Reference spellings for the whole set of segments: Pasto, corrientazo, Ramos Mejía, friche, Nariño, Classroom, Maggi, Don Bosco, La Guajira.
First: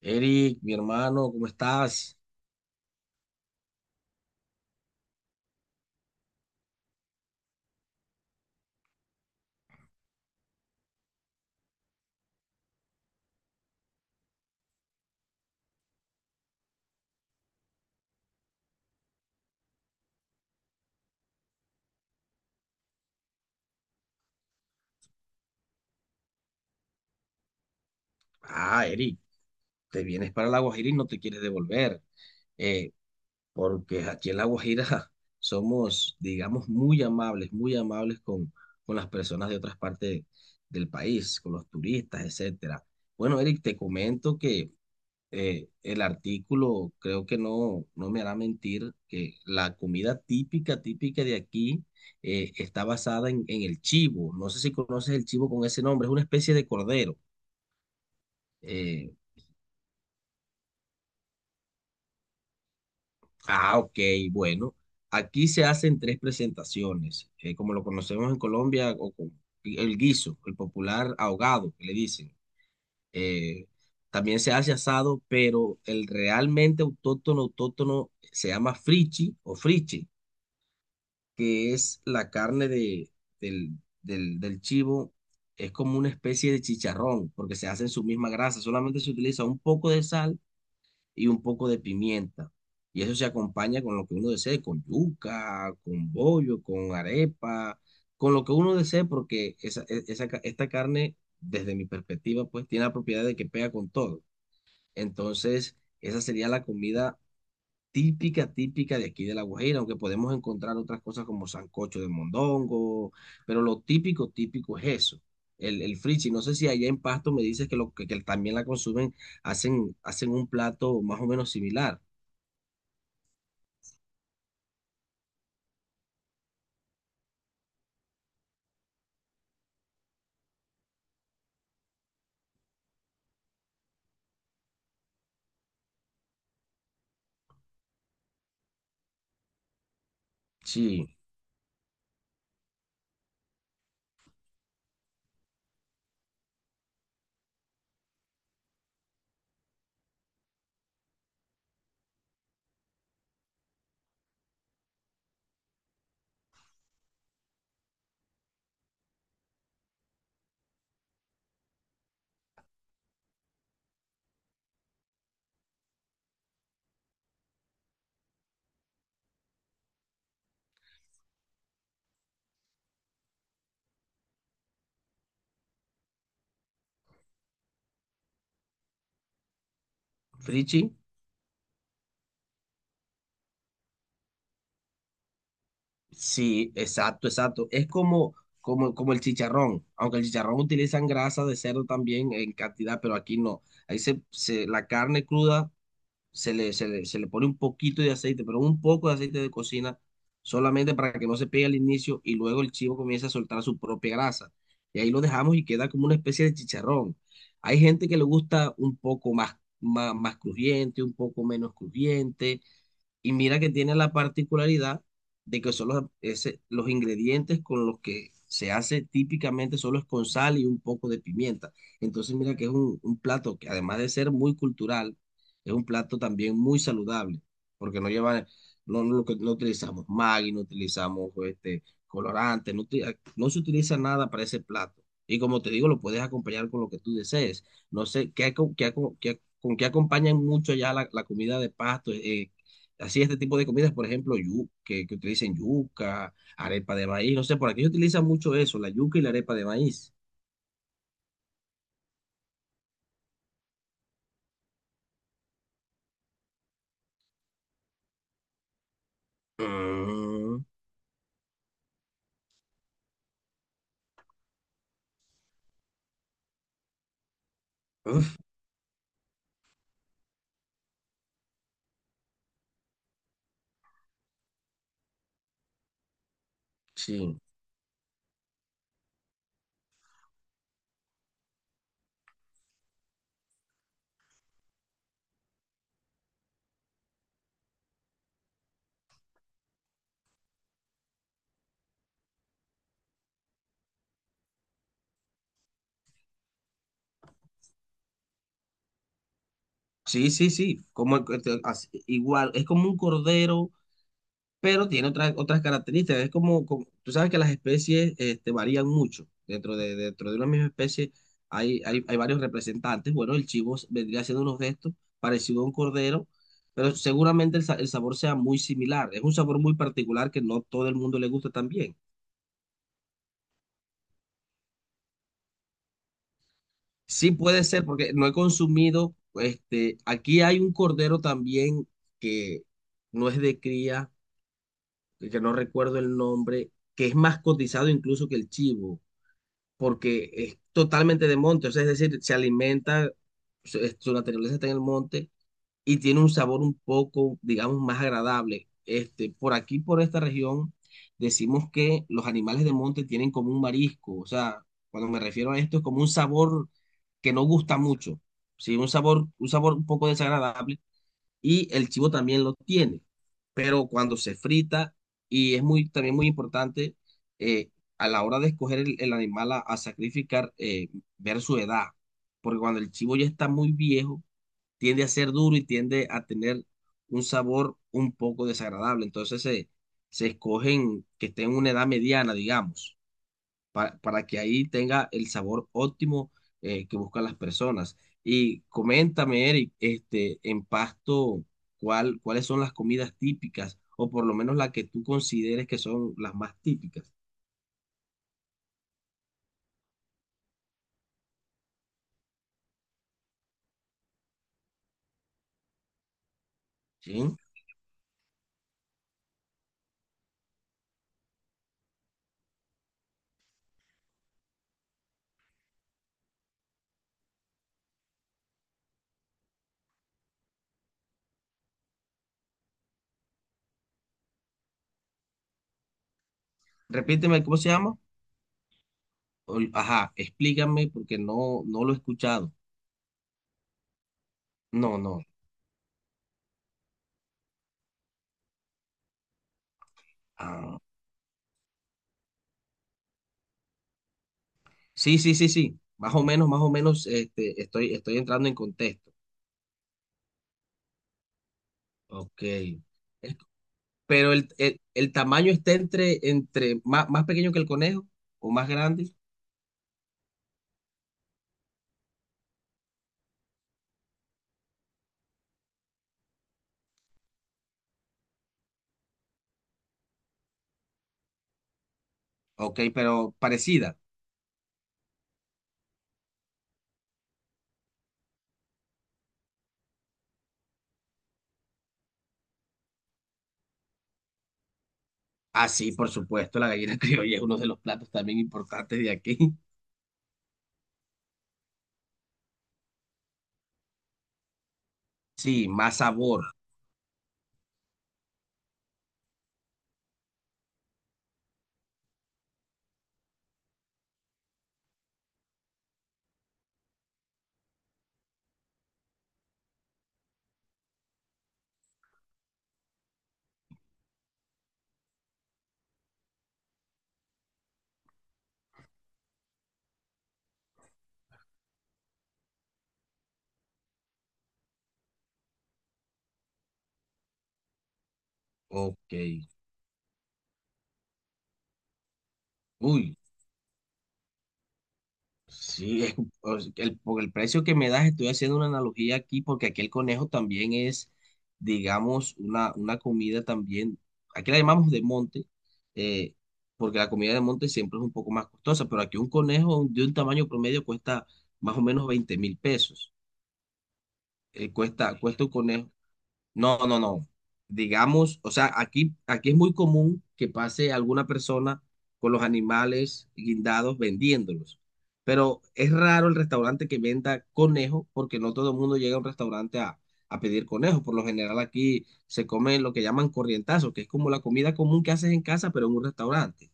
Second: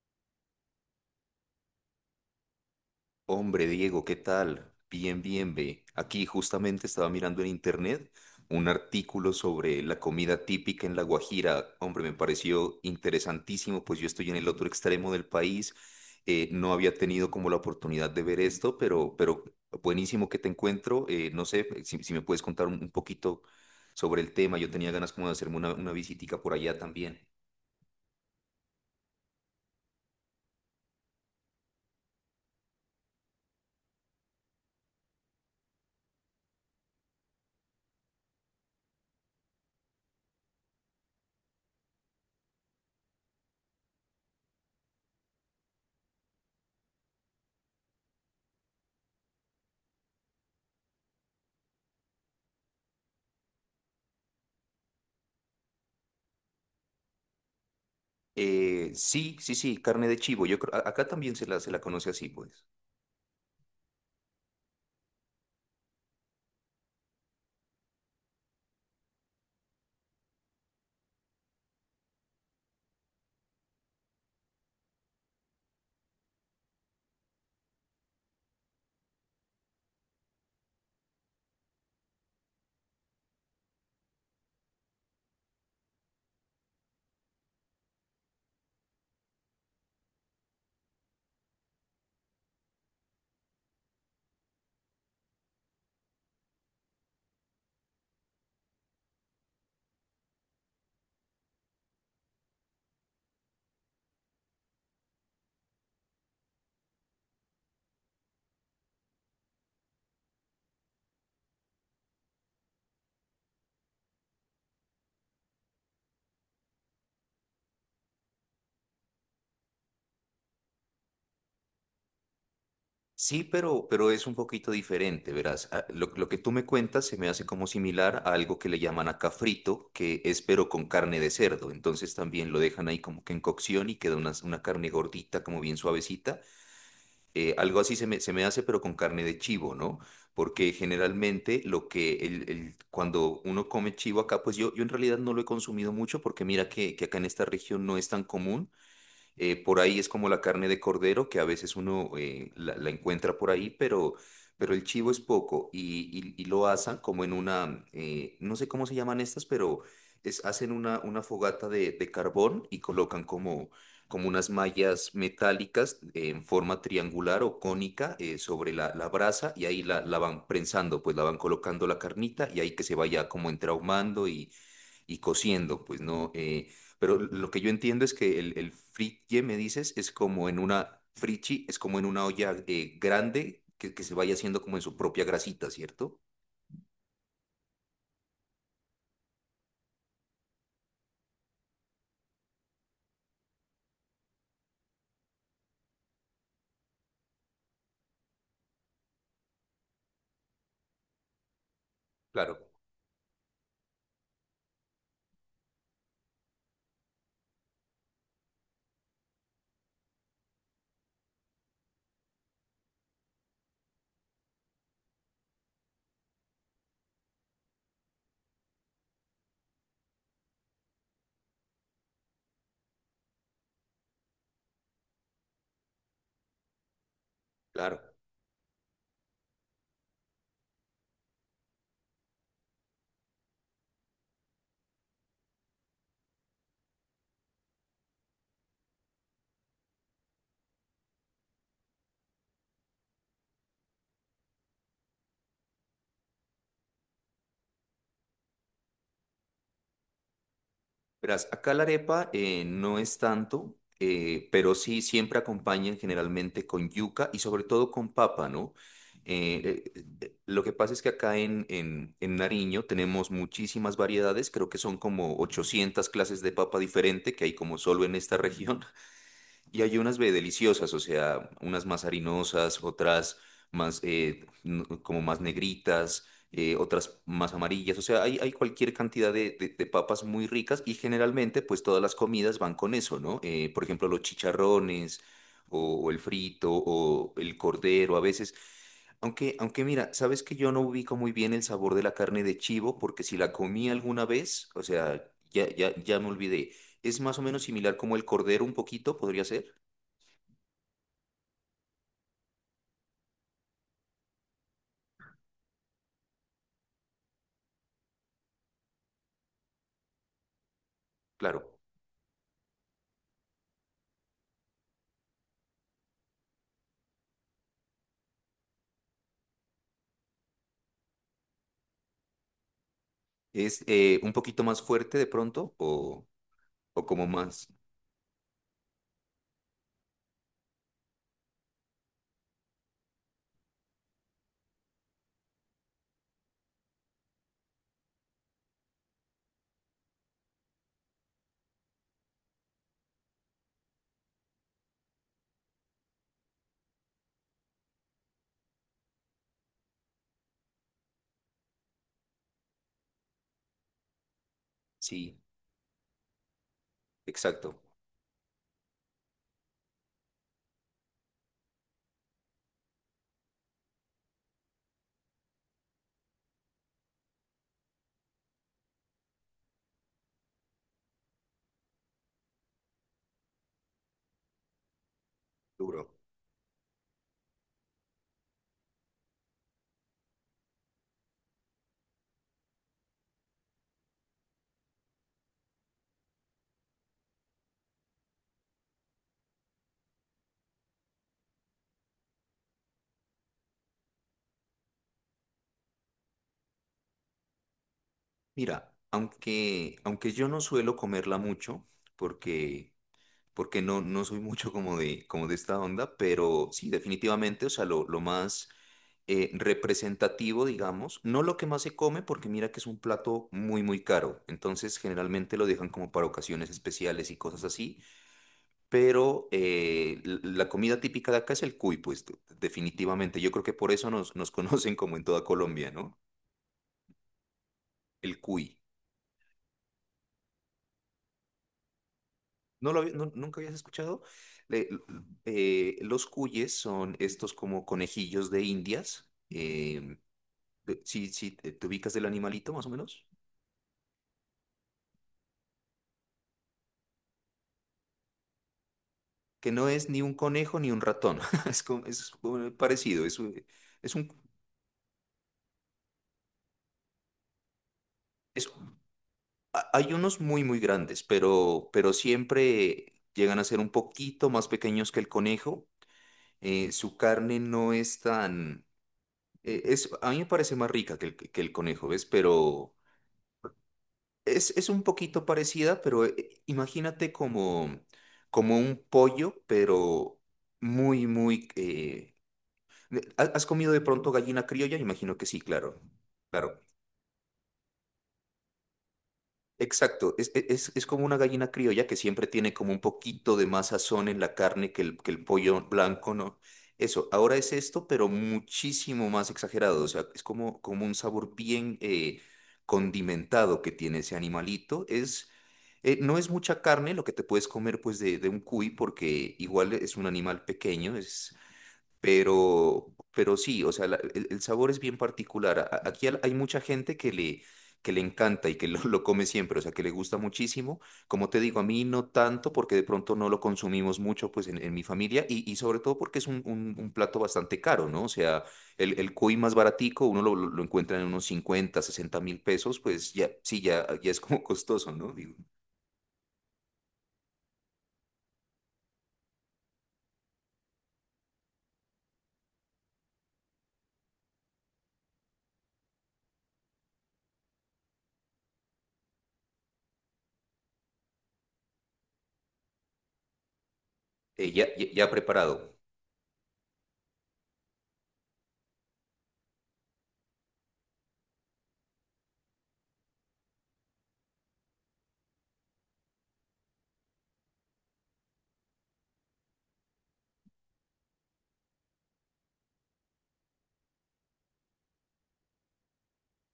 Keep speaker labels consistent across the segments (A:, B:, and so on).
A: Eric, mi hermano, ¿cómo estás?
B: Hombre, Diego, ¿qué tal? Bien, bien, ve. Aquí justamente estaba mirando en internet un artículo sobre la comida típica en La Guajira. Hombre, me pareció interesantísimo, pues yo estoy en el otro extremo del país. No había tenido como la oportunidad de ver esto, pero buenísimo que te encuentro. No sé si me puedes contar un poquito sobre el tema. Yo tenía ganas como de hacerme una visitica por allá también.
A: Ah, Eric, te vienes para La Guajira y no te quieres devolver, eh, porque aquí en La Guajira somos, digamos, muy amables con las personas de otras partes del país, con los turistas, etcétera. Bueno, Eric, te comento que el artículo, creo que no me hará mentir, que la comida típica, típica de aquí está basada en el chivo. No sé si conoces el chivo con ese nombre, es una especie de cordero. Eh,
B: Sí, sí, sí, carne de chivo. Acá también se la conoce así, pues.
A: ah, ok, bueno. Aquí se hacen tres presentaciones, como lo conocemos en Colombia, o con el guiso, el popular ahogado, que le dicen. Eh, También se hace asado, pero el realmente autóctono, autóctono se llama frichi o friche, que es la carne del, del chivo. Es como una especie de chicharrón, porque se hace en su misma grasa, solamente se utiliza un poco de sal y un poco de pimienta. Y eso se acompaña con lo que uno desee, con yuca, con bollo, con arepa, con lo que uno desee, porque esa, e- esa ca- esta carne, desde mi perspectiva, pues tiene la propiedad de que pega con todo. Entonces, esa sería la comida típica, típica de aquí de La Guajira, aunque podemos encontrar otras cosas como sancocho de mondongo, pero lo típico, típico es eso. El frichi, no sé si allá en Pasto me dices que también la consumen, hacen un plato más o menos similar.
B: Sí, pero es un poquito diferente, verás. Ah, lo que tú me cuentas se me hace como similar a algo que le llaman acá frito, que es pero con carne de cerdo. Entonces también lo dejan ahí como que en cocción y queda una carne gordita, como bien suavecita. Algo así se me hace, pero con carne de chivo, ¿no? Porque
A: Sí,
B: generalmente lo que cuando uno come chivo acá, pues yo en realidad no lo he consumido mucho porque mira que acá en esta región no es tan común. Por ahí es como la carne de cordero, que a veces uno la encuentra por ahí, pero el chivo es poco y lo asan como en una, no sé cómo se llaman estas, pero es, hacen una fogata de carbón y colocan como, como unas mallas metálicas en forma triangular o cónica sobre la brasa y ahí la van prensando, pues la van colocando la carnita y ahí que se vaya como entrahumando y cociendo, pues no. Pero lo que yo entiendo es que el fritie, me dices, es como en
A: Frichi,
B: una frichi, es como en una olla grande que se vaya haciendo como en su propia grasita, ¿cierto?
A: sí, exacto, exacto. Es como, como, como el chicharrón, aunque el chicharrón utilizan grasa de cerdo también en cantidad, pero aquí no. La carne cruda se le pone un poquito de aceite, pero un poco de aceite de cocina, solamente para que no se pegue al inicio y
B: Claro.
A: luego el chivo comienza a soltar su propia grasa. Y ahí lo dejamos y queda como una especie de chicharrón. Hay gente que le gusta un poco más, más, más crujiente, un poco menos crujiente. Y mira que tiene la particularidad de que son los ingredientes con los que se hace típicamente solo es con sal y un poco de pimienta. Entonces mira que es un plato que además de ser muy cultural, es un plato también muy saludable, porque no
B: Claro.
A: lleva, no utilizamos Maggi, no utilizamos colorante, no se utiliza nada para ese plato. Y como te digo, lo puedes acompañar con lo que tú desees. No sé, ¿ con qué acompañan mucho ya la comida de pasto? Así este tipo de comidas, por ejemplo, que utilicen yuca, arepa de maíz, no sé, por aquí se utiliza mucho eso, la yuca y la arepa de maíz.
B: Verás, acá la arepa no es tanto, pero sí siempre acompañan generalmente con yuca y sobre todo con papa, ¿no? Lo
A: Mm,
B: que pasa es que acá en Nariño tenemos muchísimas variedades, creo que son como 800 clases de papa diferente que hay como solo en esta
A: uf,
B: región. Y hay unas ve, deliciosas, o sea, unas más harinosas, otras más como más negritas, otras
A: sí,
B: más amarillas, o sea, hay cualquier cantidad de papas muy ricas y generalmente pues todas las comidas van con eso, ¿no? Por ejemplo, los chicharrones o el frito o el cordero a veces. Aunque mira, sabes que yo no ubico muy bien el sabor de la carne de chivo porque si la comí alguna vez, o sea, ya me olvidé. Es más o menos similar como el cordero un poquito, podría ser.
A: sí, sí, sí, como igual, es como un cordero pero tiene otras, otras características. Es como, tú sabes que las especies varían mucho. Dentro de una misma especie
B: Claro.
A: hay, hay, hay varios representantes. Bueno, vendría haciendo unos gestos parecido a un cordero, pero seguramente el sabor sea muy similar. Es un sabor muy particular que no todo el mundo le gusta también.
B: Es un poquito más fuerte de pronto o como
A: Sí puede
B: más.
A: ser, porque no he consumido, aquí hay un cordero también que no es de cría, que no recuerdo el nombre, que es más cotizado incluso que el chivo porque es totalmente de monte, o sea, es decir, se alimenta, su naturaleza está en el monte y tiene un sabor un poco, digamos, más agradable. Por aquí, por esta región, decimos que los animales de monte tienen como un marisco, o sea, cuando me
B: Sí,
A: refiero a esto es como un sabor que no gusta
B: exacto.
A: mucho, sí, un sabor, un sabor un poco desagradable, y el chivo también lo tiene, pero cuando se frita, y es muy, también muy importante eh, a la hora de escoger el animal a sacrificar, ver su edad, porque cuando el chivo ya está muy viejo, tiende a ser duro y tiende
B: Duro.
A: a tener un sabor un poco desagradable, entonces se escogen que estén en una edad mediana, digamos para que ahí tenga el sabor óptimo que buscan las personas. Y coméntame, Eric, en Pasto, ¿ cuáles son las comidas típicas o por lo menos las que tú consideres que son las más típicas?
B: Mira, aunque yo no suelo comerla mucho porque, porque no, no soy mucho como de esta onda, pero sí,
A: ¿Sí?
B: definitivamente, o sea, lo más representativo, digamos, no lo que más se come porque mira que es un plato muy, muy caro. Entonces, generalmente lo dejan como para ocasiones especiales y cosas así, pero la comida típica de acá es el cuy, pues definitivamente. Yo creo que por eso nos conocen como en toda Colombia, ¿no?
A: Repíteme, ¿cómo se llama?
B: El cuy.
A: Ajá, explícame porque no lo he escuchado.
B: ¿No lo había- no- Nunca habías escuchado? Le-
A: No,
B: l-
A: no.
B: los cuyes son estos como conejillos de Indias.
A: Ah,
B: Si, te ubicas del animalito, más o menos.
A: sí, sí, sí, sí. Más o menos, estoy, estoy entrando en contexto.
B: Que no es ni un conejo ni un ratón. Es, como- es,
A: Ok.
B: Parecido. Es, un- es un,
A: Pero el tamaño está entre, entre más, más pequeño que el conejo o
B: es
A: más grande.
B: Hay unos muy, muy grandes, pero siempre llegan a ser un poquito más pequeños que el conejo. Su carne no es tan... es, a mí me parece más rica que el conejo, ¿ves?
A: Ok,
B: Pero
A: pero parecida.
B: es un poquito parecida, pero imagínate como, como un pollo, pero muy, muy... ¿has comido de pronto gallina criolla? Imagino que sí,
A: Ah,
B: claro,
A: sí, por supuesto,
B: claro.
A: la gallina criolla es uno de los platos también importantes de aquí.
B: Exacto, es como una gallina criolla que siempre tiene como un poquito de más sazón en la carne que el
A: Sí,
B: pollo
A: más
B: blanco,
A: sabor.
B: ¿no? Eso, ahora es esto, pero muchísimo más exagerado, o sea, es como, como un sabor bien condimentado que tiene ese animalito. No es mucha carne lo que te puedes comer pues de un cuy, porque igual es un animal pequeño, es pero sí, o sea, el sabor es bien particular. Aquí hay mucha gente que le encanta y que lo come siempre, o sea, que le gusta muchísimo. Como te digo, a mí no tanto porque de pronto no lo consumimos mucho pues en mi familia y sobre todo porque es un, un plato bastante caro, ¿no? O sea,
A: Ok.
B: el cuy más baratico uno lo encuentra en unos 50 o 60 mil pesos,
A: Uy,
B: pues ya, sí, ya es como costoso, ¿no? Digo,
A: Sí, es- o sea, por el precio que me das, estoy haciendo una analogía aquí, porque aquí el conejo también es, digamos, una comida también, aquí la llamamos de monte, eh, porque la comida de monte siempre es un poco más costosa, pero aquí un conejo de un tamaño promedio cuesta más o menos 20.000 pesos. Cuesta,
B: ya
A: cuesta un conejo,
B: preparado.
A: no, no, no. Digamos, o sea, aquí, aquí es muy común que pase alguna persona con los animales guindados vendiéndolos. Pero es raro el restaurante que venda conejo porque no todo el mundo llega a un restaurante a pedir conejo. Por lo general aquí se come lo que llaman corrientazo, que es como la comida común que haces en casa, pero en un restaurante.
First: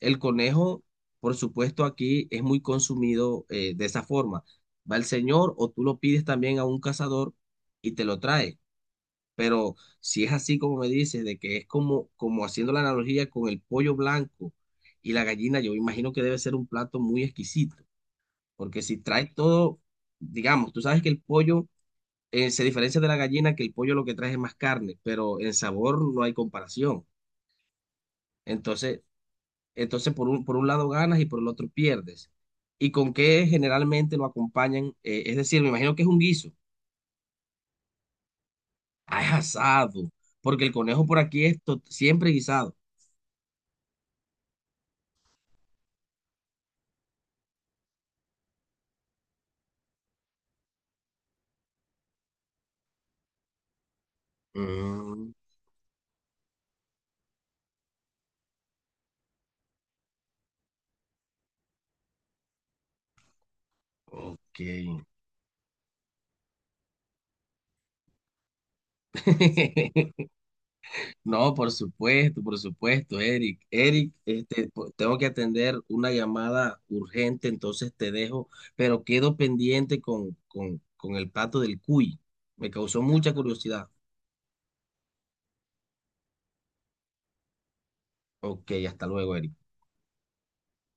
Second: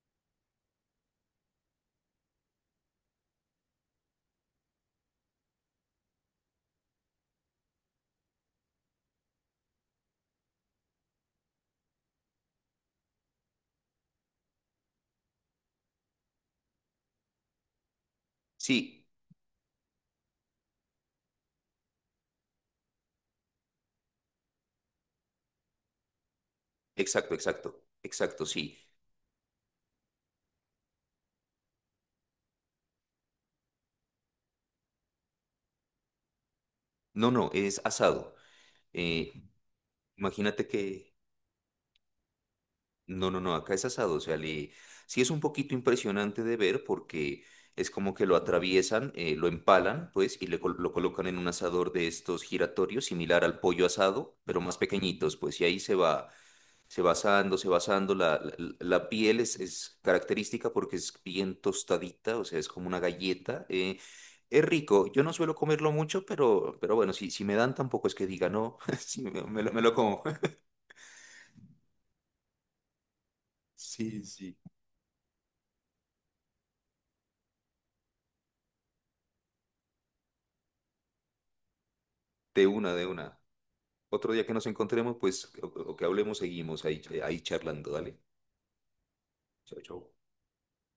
A: El conejo, por supuesto, aquí es muy consumido de esa forma. Va el señor o tú lo pides también a un cazador y te lo trae. Pero si es así como me dices, de que es como, como haciendo la analogía con el pollo blanco y la gallina, yo imagino que debe ser un plato muy exquisito, porque si
B: Sí,
A: trae todo, digamos, tú sabes que el pollo se diferencia de la gallina, que el pollo lo que trae es más carne, pero en sabor no hay comparación.
B: exacto, exacto, exacto, sí.
A: Entonces, entonces por por un lado ganas y por el otro pierdes. ¿Y con qué generalmente lo acompañan? Es decir, me imagino que es un guiso.
B: No, no, es asado.
A: Ah,
B: Eh,
A: es asado, porque
B: Imagínate
A: el conejo
B: que,
A: por aquí es siempre guisado.
B: no, no, no, acá es asado, o sea, le, sí es un poquito impresionante de ver porque es como que lo atraviesan, lo empalan, pues, y lo colocan en un asador de estos giratorios, similar al pollo asado, pero más
A: Mm.
B: pequeñitos, pues, y ahí se va asando, se va asando, la piel es característica porque es bien tostadita, o sea, es como una galleta, eh.
A: Ok.
B: Es rico, yo no suelo comerlo mucho, pero bueno, si me dan tampoco es que diga no, si me lo como.
A: No, por supuesto, Eric. Eric,
B: Sí, sí.
A: tengo que atender una llamada urgente, entonces te dejo, pero quedo pendiente con el plato del cuy.
B: De
A: Me
B: una,
A: causó
B: de
A: mucha
B: una.
A: curiosidad.
B: Otro día que nos encontremos, pues, o que hablemos, seguimos ahí, ahí charlando. Dale.
A: Ok, hasta luego, Eric.
B: Chao, chao.